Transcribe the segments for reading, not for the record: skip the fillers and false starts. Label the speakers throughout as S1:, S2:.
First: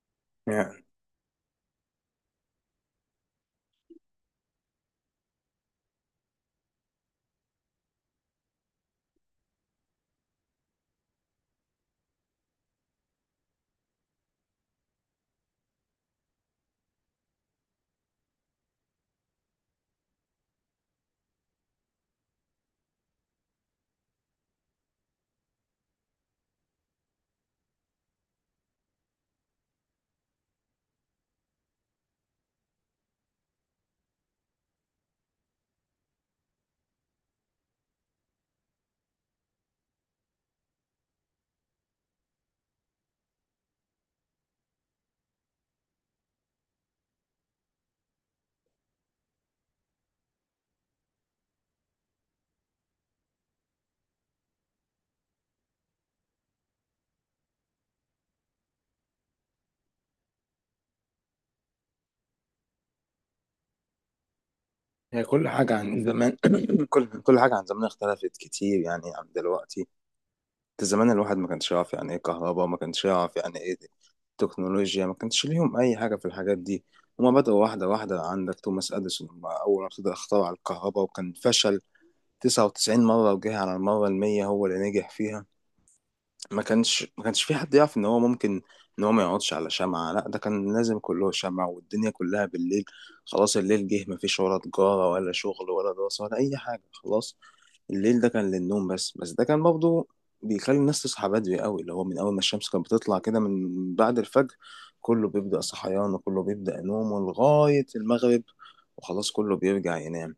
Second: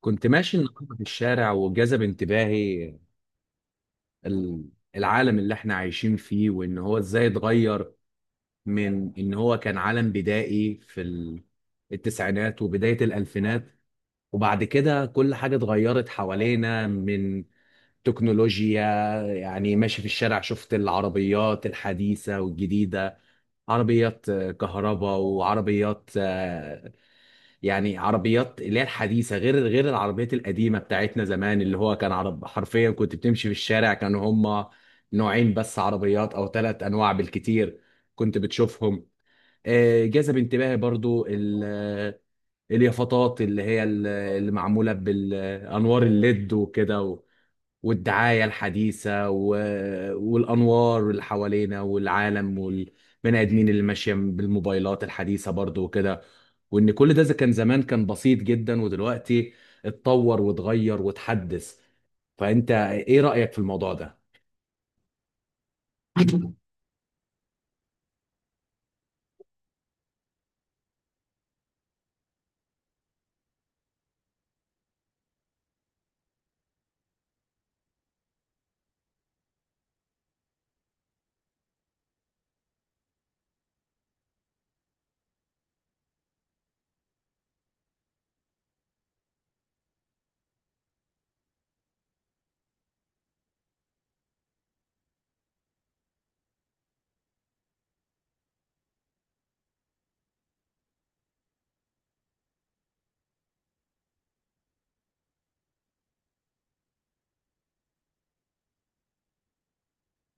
S1: كنت ماشي
S2: يعني
S1: النهارده في الشارع وجذب انتباهي ال- العالم اللي احنا عايشين فيه وان هو ازاي اتغير، من ان هو كان عالم بدائي في التسعينات وبداية الالفينات. وبعد كده كل حاجة اتغيرت حوالينا من تكنولوجيا. يعني ماشي في الشارع شفت العربيات الحديثة والجديدة، عربيات كهرباء، وعربيات يعني عربيات اللي هي الحديثه غير العربيات القديمه بتاعتنا زمان، اللي هو كان عرب حرفيا. كنت بتمشي في الشارع كانوا هما نوعين بس عربيات او ثلاث انواع بالكتير كنت بتشوفهم. جذب انتباهي برضو اليافطات اللي هي اللي معموله بالانوار الليد وكده، والدعاية الحديثة والأنوار اللي حوالينا، والعالم والبني آدمين اللي ماشية بالموبايلات الحديثة برضو وكده. وإن كل ده إذا كان زمان كان بسيط جدا، ودلوقتي اتطور واتغير واتحدث. فأنت إيه رأيك في الموضوع ده؟
S2: هي كل حاجة عن زمان. كل حاجة عن زمان اختلفت كتير يعني عن دلوقتي. انت زمان الواحد ما كانش يعرف يعني ايه كهرباء، ما كانش يعرف يعني ايه تكنولوجيا، ما كانش ليهم أي حاجة في الحاجات دي. هما بدأوا واحدة واحدة. عندك توماس أديسون، هما أول ما ابتدى اخترع الكهرباء وكان فشل 99 مرة، وجه على المرة المية هو اللي نجح فيها. ما كانش في حد يعرف ان هو ممكن ان هو ما يقعدش على شمعة. لا ده كان لازم كله شمعة، والدنيا كلها بالليل خلاص. الليل جه ما فيش ولا تجارة ولا شغل ولا دراسة ولا اي حاجة خلاص. الليل ده كان للنوم بس. بس ده كان برضه بيخلي الناس تصحى بدري قوي، اللي هو من اول ما الشمس كانت بتطلع كده من بعد الفجر كله بيبدأ صحيان، وكله بيبدأ نوم لغاية المغرب وخلاص كله بيرجع ينام.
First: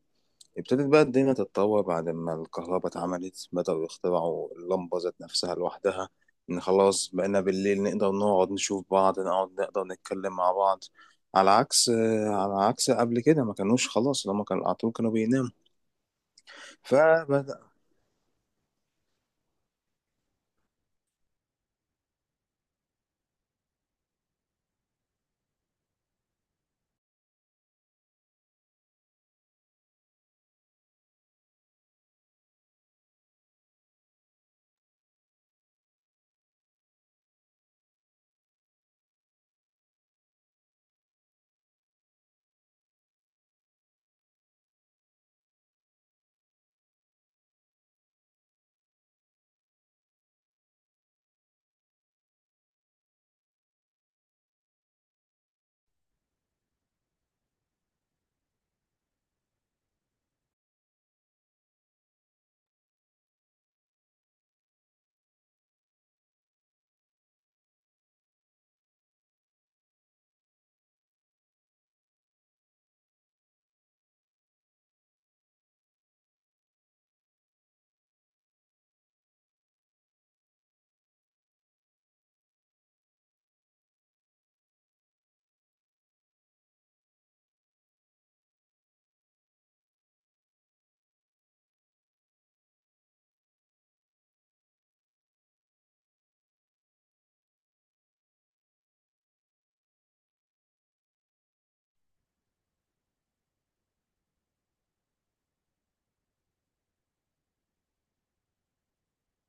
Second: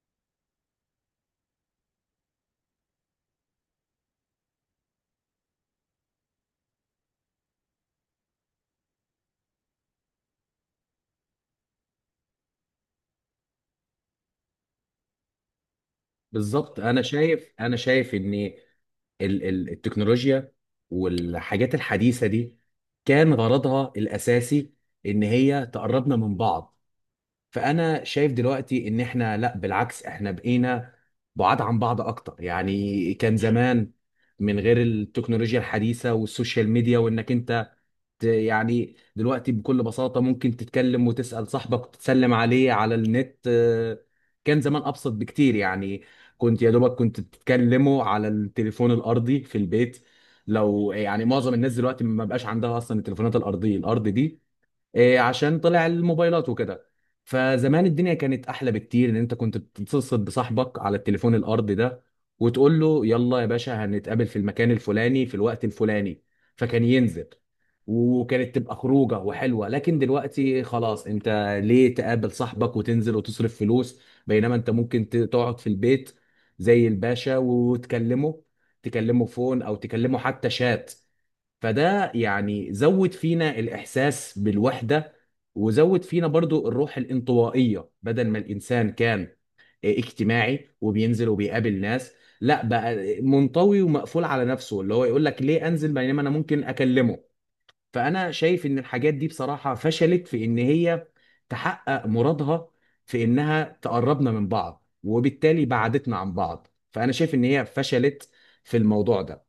S2: ابتدت بقى الدنيا تتطور بعد ما الكهرباء اتعملت، بدأوا يخترعوا اللمبة ذات نفسها لوحدها. إن خلاص بقينا بالليل نقدر نقعد نشوف بعض، نقعد نقدر نتكلم مع بعض، على عكس قبل كده، ما كانوش خلاص لما كان على طول كانوا بيناموا
S1: بالظبط. أنا شايف
S2: فبدأ.
S1: أنا شايف إن التكنولوجيا والحاجات الحديثة دي كان غرضها الأساسي إن هي تقربنا من بعض. فانا شايف دلوقتي ان احنا لا، بالعكس، احنا بقينا بعاد عن بعض اكتر. يعني كان زمان من غير التكنولوجيا الحديثه والسوشيال ميديا، وانك انت يعني دلوقتي بكل بساطه ممكن تتكلم وتسال صاحبك وتسلم عليه على النت. كان زمان ابسط بكتير. يعني كنت يا دوبك كنت بتتكلموا على التليفون الارضي في البيت. لو يعني معظم الناس دلوقتي ما بقاش عندها اصلا التليفونات الارضيه الارض دي، إيه، عشان طلع الموبايلات وكده. فزمان الدنيا كانت احلى بكتير، ان انت كنت بتتصل بصاحبك على التليفون الارضي ده وتقول له يلا يا باشا هنتقابل في المكان الفلاني في الوقت الفلاني، فكان ينزل، وكانت تبقى خروجه وحلوه. لكن دلوقتي خلاص، انت ليه تقابل صاحبك وتنزل وتصرف فلوس، بينما انت ممكن تقعد في البيت زي الباشا وتكلمه، تكلمه فون او تكلمه حتى شات. فده يعني زود فينا الإحساس بالوحدة، وزود فينا برضو الروح الانطوائية، بدل ما الإنسان كان اجتماعي وبينزل وبيقابل ناس، لا بقى منطوي ومقفول على نفسه، اللي هو يقول لك ليه أنزل بينما أنا ممكن أكلمه. فأنا شايف إن الحاجات دي بصراحة فشلت في إن هي تحقق مرادها، في إنها تقربنا من بعض، وبالتالي بعدتنا عن بعض. فأنا شايف إن هي فشلت في الموضوع ده.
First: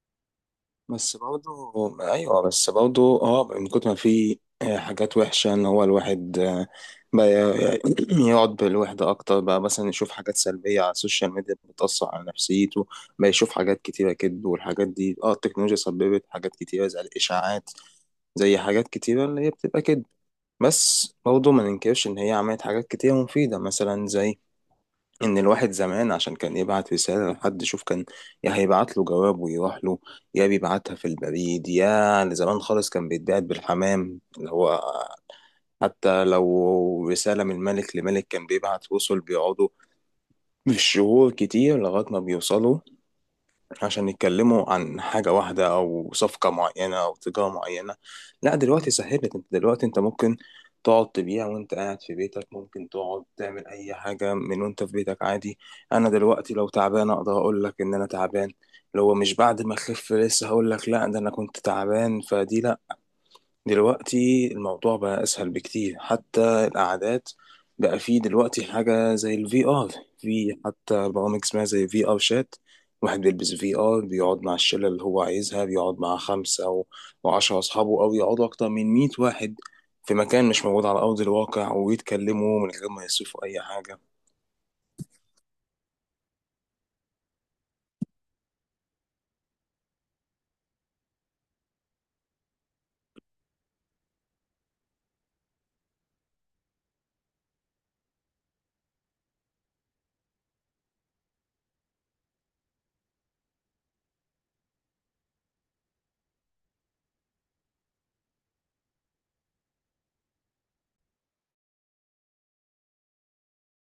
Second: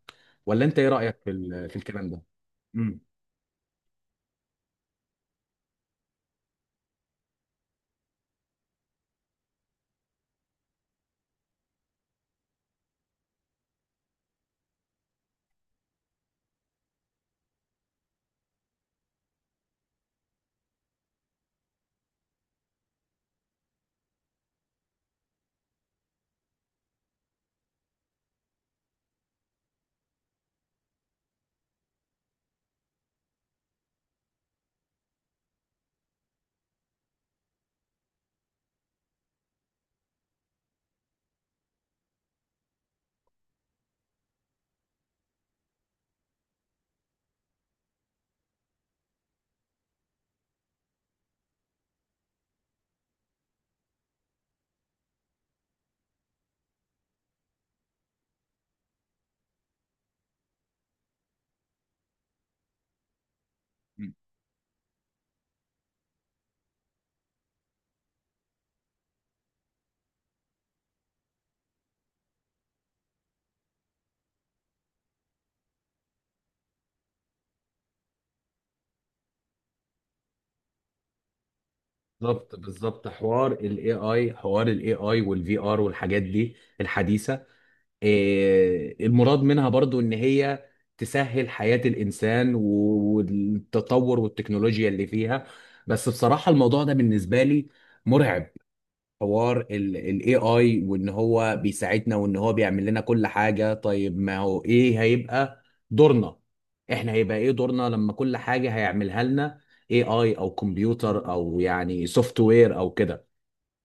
S1: ولا أنت إيه
S2: بس
S1: رأيك في
S2: برضه.
S1: في الكلام ده؟
S2: ايوه، بس برضه اه من كتر ما في حاجات وحشه، ان هو الواحد بقى يقعد بالوحده اكتر، بقى مثلا يشوف حاجات سلبيه على السوشيال ميديا بتاثر على نفسيته، بقى يشوف حاجات كتيره كده. والحاجات دي اه التكنولوجيا سببت حاجات كتيره زي الاشاعات، زي حاجات كتيره اللي هي بتبقى كده. بس برضه ما ننكرش ان هي عملت حاجات كتيره مفيده، مثلا زي ان الواحد زمان عشان كان يبعت رسالة لحد شوف كان يا هيبعت له جواب ويروح له، يا بيبعتها في البريد، يا زمان خالص كان بيتبعت بالحمام. اللي هو حتى لو رسالة من ملك لملك كان بيبعت وصل بيقعدوا بالشهور كتير لغاية ما بيوصلوا، عشان يتكلموا عن حاجة واحدة أو صفقة معينة أو تجارة معينة. لا دلوقتي سهلت، انت دلوقتي انت ممكن تقعد تبيع وانت قاعد في بيتك، ممكن تقعد تعمل أي حاجة من وانت في بيتك عادي. أنا دلوقتي لو تعبان أقدر أقول لك إن أنا تعبان، لو مش بعد ما أخف لسه هقول لك لا ده أنا كنت تعبان فدي لا. دلوقتي الموضوع بقى أسهل بكتير. حتى القعدات بقى فيه دلوقتي حاجة زي الفي ار، في حتى برامج اسمها زي في ار شات. واحد بيلبس في ار بيقعد مع الشلة اللي هو عايزها، بيقعد مع خمسة أو عشرة أصحابه، أو يقعدوا أكتر من مية واحد في مكان مش موجود على أرض الواقع
S1: بالظبط
S2: ويتكلموا من غير ما
S1: بالظبط.
S2: يصرفوا
S1: حوار
S2: أي
S1: الاي
S2: حاجة.
S1: اي حوار الاي اي والفي ار والحاجات دي الحديثه، إيه المراد منها برضو؟ ان هي تسهل حياه الانسان والتطور والتكنولوجيا اللي فيها. بس بصراحه الموضوع ده بالنسبه لي مرعب. حوار الاي اي وان هو بيساعدنا وان هو بيعمل لنا كل حاجه، طيب ما هو ايه هيبقى دورنا؟ احنا هيبقى ايه دورنا لما كل حاجه هيعملها لنا اي اي او كمبيوتر او يعني سوفت وير او كده؟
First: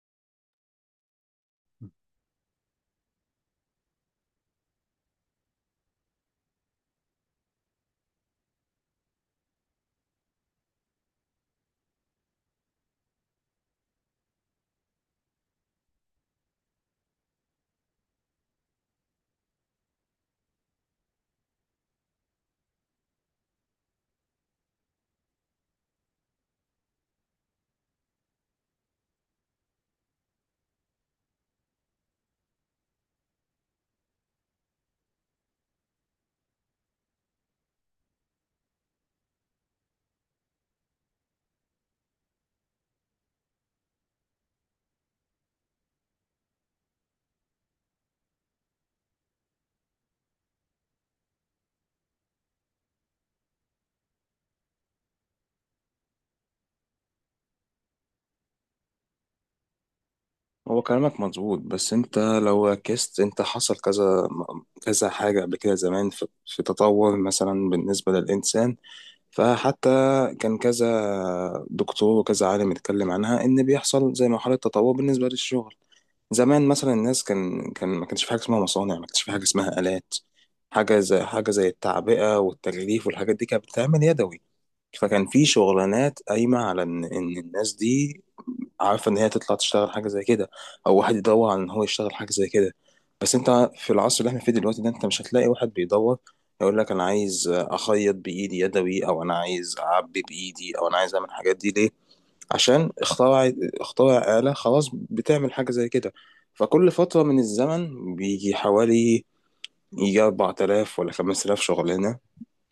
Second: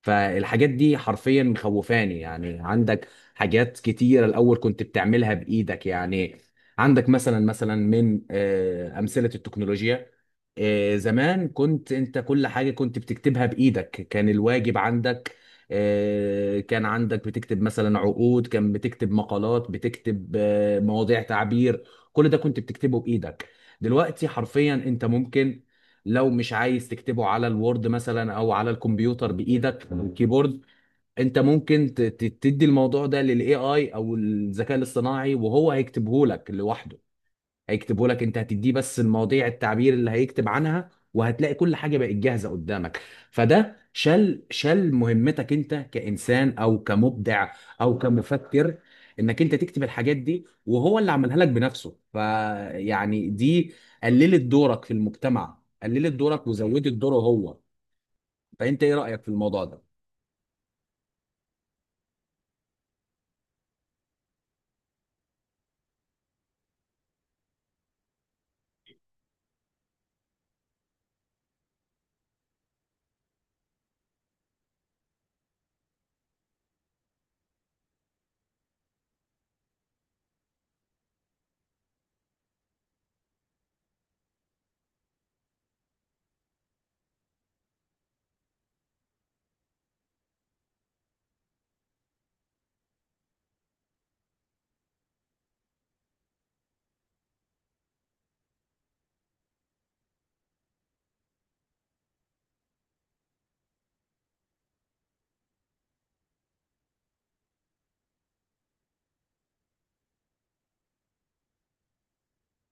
S1: فالحاجات دي حرفيا مخوفاني. يعني عندك حاجات كتيرة الأول كنت بتعملها بإيدك. يعني عندك مثلا من أمثلة التكنولوجيا، زمان كنت أنت كل حاجة كنت بتكتبها بإيدك. كان الواجب عندك، كان عندك بتكتب مثلا عقود، كان بتكتب مقالات، بتكتب مواضيع تعبير، كل ده كنت بتكتبه بإيدك. دلوقتي حرفيا أنت ممكن، لو مش عايز تكتبه على الوورد مثلا او على الكمبيوتر بايدك او الكيبورد، انت ممكن تدي الموضوع ده للاي اي او الذكاء الاصطناعي، وهو هيكتبه لك لوحده. هيكتبه لك، انت هتديه بس المواضيع التعبير اللي هيكتب عنها، وهتلاقي كل حاجه بقت جاهزه قدامك. فده شال مهمتك انت كانسان او كمبدع او كمفكر، انك انت تكتب الحاجات دي، وهو اللي عملها لك بنفسه. فيعني دي قللت دورك في المجتمع، قللت دورك وزودت دوره هو. فانت ايه رايك في الموضوع ده؟
S2: هو كلامك مظبوط، بس انت لو ركزت انت حصل كذا كذا حاجة قبل كده زمان. في تطور مثلا بالنسبة للإنسان، فحتى كذا دكتور وكذا عالم اتكلم عنها ان بيحصل زي مرحلة تطور بالنسبة للشغل. زمان مثلا الناس كان ما كانش في حاجة اسمها مصانع، ما كانش في حاجة اسمها آلات. حاجة زي التعبئة والتغليف والحاجات دي كانت بتتعمل يدوي، فكان في شغلانات قايمة على إن الناس دي عارفة إن هي تطلع تشتغل حاجة زي كده، أو واحد يدور على إن هو يشتغل حاجة زي كده. بس أنت في العصر اللي إحنا فيه دلوقتي ده أنت مش هتلاقي واحد بيدور يقول لك أنا عايز أخيط بإيدي يدوي، أو أنا عايز أعبي بإيدي، أو أنا عايز أعمل الحاجات دي. ليه؟ عشان اخترع، آلة خلاص بتعمل حاجة زي كده. فكل فترة من الزمن بيجي حوالي يجي 4000 ولا 5000 شغلانة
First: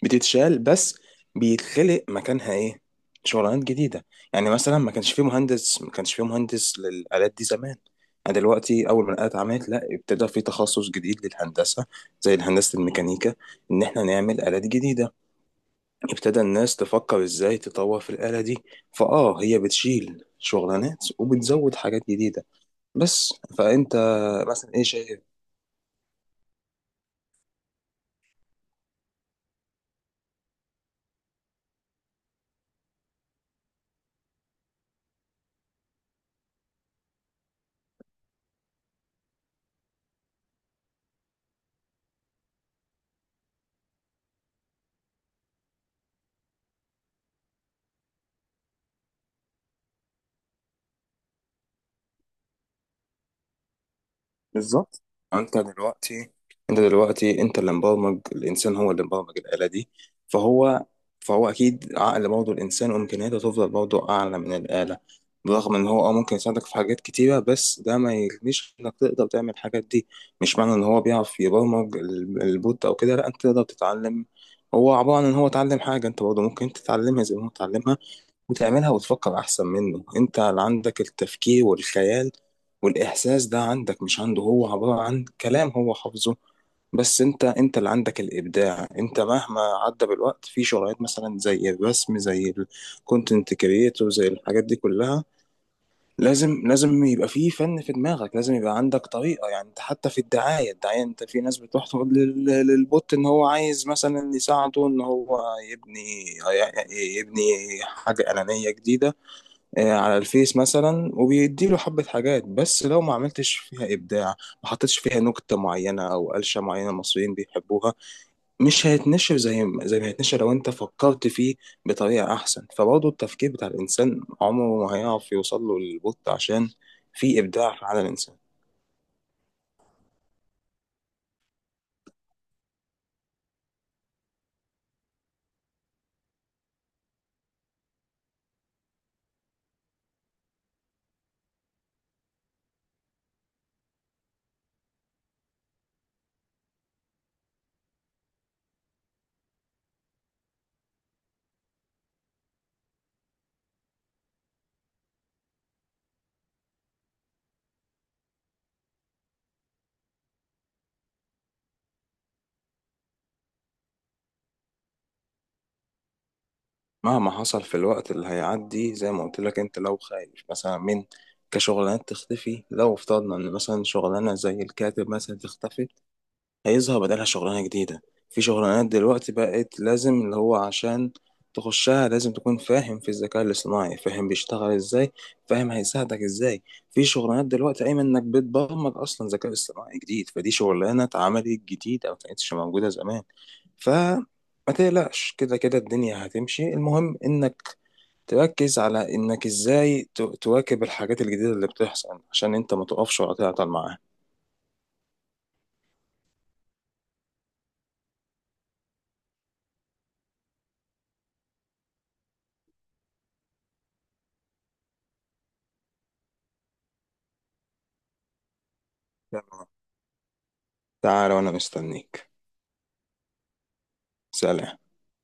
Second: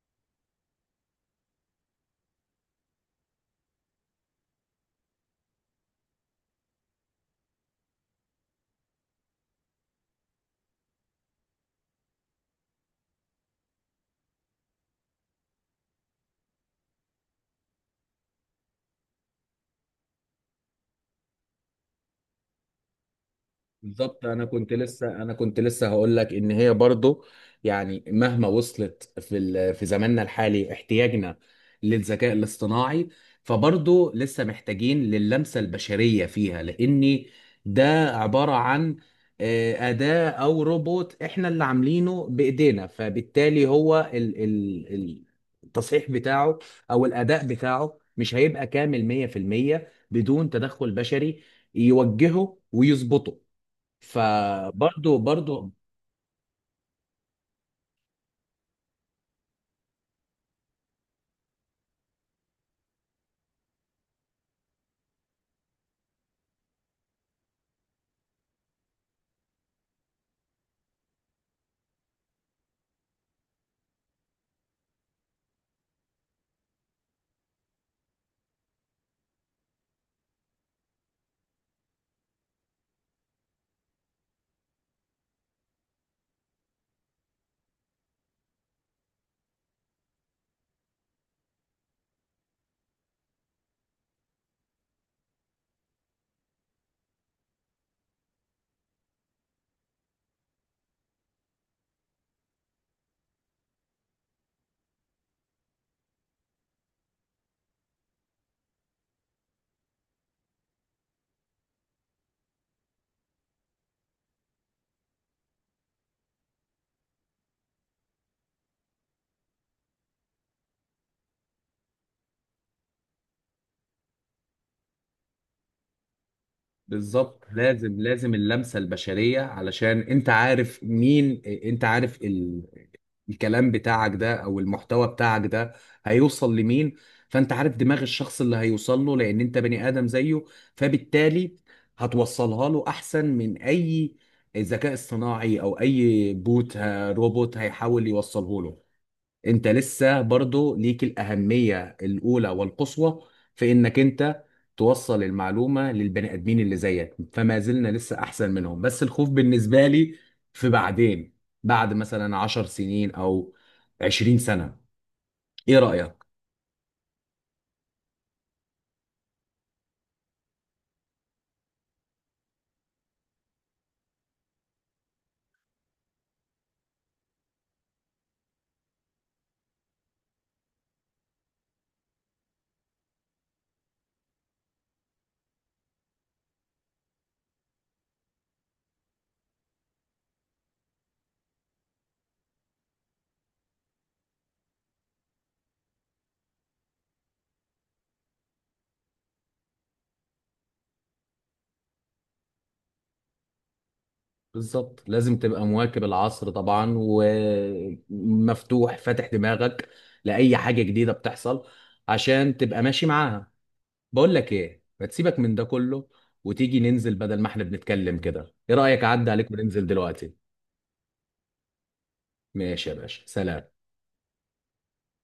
S2: بتتشال، بس بيتخلق مكانها ايه؟ شغلانات جديدة. يعني مثلا ما كانش فيه مهندس للآلات دي زمان. يعني دلوقتي أول ما الآلات عملت لا ابتدى في تخصص جديد للهندسة زي هندسة الميكانيكا، إن إحنا نعمل آلات جديدة. ابتدى الناس تفكر إزاي تطور في الآلة دي. فآه هي بتشيل شغلانات وبتزود حاجات جديدة بس. فأنت
S1: بالظبط. انا
S2: مثلا
S1: كنت
S2: إيه شايف؟
S1: لسه انا كنت لسه هقول لك ان هي برضو، يعني مهما وصلت في في زماننا الحالي احتياجنا للذكاء الاصطناعي، فبرضو لسه محتاجين للمسة البشرية فيها. لان ده عبارة عن أداة او روبوت احنا اللي عاملينه بايدينا، فبالتالي هو التصحيح بتاعه او الاداء بتاعه مش هيبقى كامل 100% بدون تدخل بشري يوجهه ويظبطه.
S2: بالظبط.
S1: فبرضه
S2: انت
S1: برضه،
S2: دلوقتي انت دلوقتي انت اللي مبرمج. الانسان هو اللي مبرمج الآلة دي. فهو فهو اكيد عقل برضه الانسان وامكانياته تفضل برضه اعلى من الآلة. برغم ان هو اه ممكن يساعدك في حاجات كتيرة، بس ده ما يغنيش انك تقدر تعمل الحاجات دي. مش معنى ان هو بيعرف يبرمج البوت او كده لا، انت تقدر تتعلم. هو عبارة عن ان هو اتعلم حاجة، انت برضه ممكن تتعلمها زي ما هو اتعلمها وتعملها وتفكر احسن منه. انت اللي عندك التفكير والخيال والاحساس، ده عندك مش عنده. هو عبارة عن كلام، هو حافظه بس. انت انت اللي عندك الابداع. انت مهما عدى بالوقت في شغلات مثلا زي الرسم، زي الكونتنت كريتور، زي الحاجات دي كلها، لازم لازم يبقى في فن في دماغك، لازم يبقى عندك طريقة. يعني انت حتى في الدعاية، انت في ناس بتروح تقول للبوت ان هو عايز مثلا يساعده ان هو يبني يبني حاجة إعلانية جديدة على الفيس مثلا، وبيديله حبة حاجات، بس لو ما عملتش فيها إبداع، ما حطيتش فيها نكتة معينة أو قلشة معينة المصريين بيحبوها، مش هيتنشر زي ما هيتنشر لو أنت فكرت فيه بطريقة أحسن. فبرضه التفكير بتاع الإنسان عمره ما هيعرف يوصل له للبوت، عشان في
S1: بالظبط.
S2: إبداع في
S1: لازم
S2: عالم
S1: لازم
S2: الإنسان.
S1: اللمسة البشرية، علشان انت عارف مين، انت عارف الكلام بتاعك ده او المحتوى بتاعك ده هيوصل لمين. فانت عارف دماغ الشخص اللي هيوصل له، لان انت بني ادم زيه، فبالتالي هتوصلها له احسن من اي ذكاء اصطناعي او اي بوت روبوت هيحاول يوصله له. انت لسه برضو ليك الأهمية الأولى والقصوى في انك انت توصل المعلومة للبني آدمين اللي زيك. فما زلنا لسه أحسن منهم، بس الخوف بالنسبة لي في بعدين، بعد مثلا 10 سنين أو 20 سنة. إيه رأيك؟
S2: مهما حصل في الوقت اللي هيعدي زي ما قلت لك، أنت لو خايف مثلا من كشغلانات تختفي، لو افترضنا ان مثلا شغلانه زي الكاتب مثلا تختفي، هيظهر بدلها شغلانة جديدة. في شغلانات دلوقتي بقت لازم اللي هو عشان تخشها لازم تكون فاهم في الذكاء الاصطناعي، فاهم بيشتغل ازاي، فاهم هيساعدك ازاي. في شغلانات دلوقتي قايمة انك بتبرمج اصلا ذكاء اصطناعي جديد، فدي شغلانة اتعملت جديد او كانتش موجودة زمان. فما تقلقش، كده كده الدنيا هتمشي. المهم انك تركز على انك ازاي تواكب الحاجات الجديدة اللي بتحصل، عشان انت ما تقفش ولا تعطل معاها.
S1: بالظبط. لازم تبقى مواكب العصر طبعا، ومفتوح فاتح دماغك لأي حاجة جديدة بتحصل، عشان تبقى ماشي معاها. بقول لك ايه، ما تسيبك من ده كله وتيجي ننزل، بدل ما احنا بنتكلم كده، ايه رأيك اعدي عليك
S2: تمام.
S1: وننزل دلوقتي؟
S2: تعال وانا مستنيك.
S1: ماشي يا باشا، سلام.
S2: سلام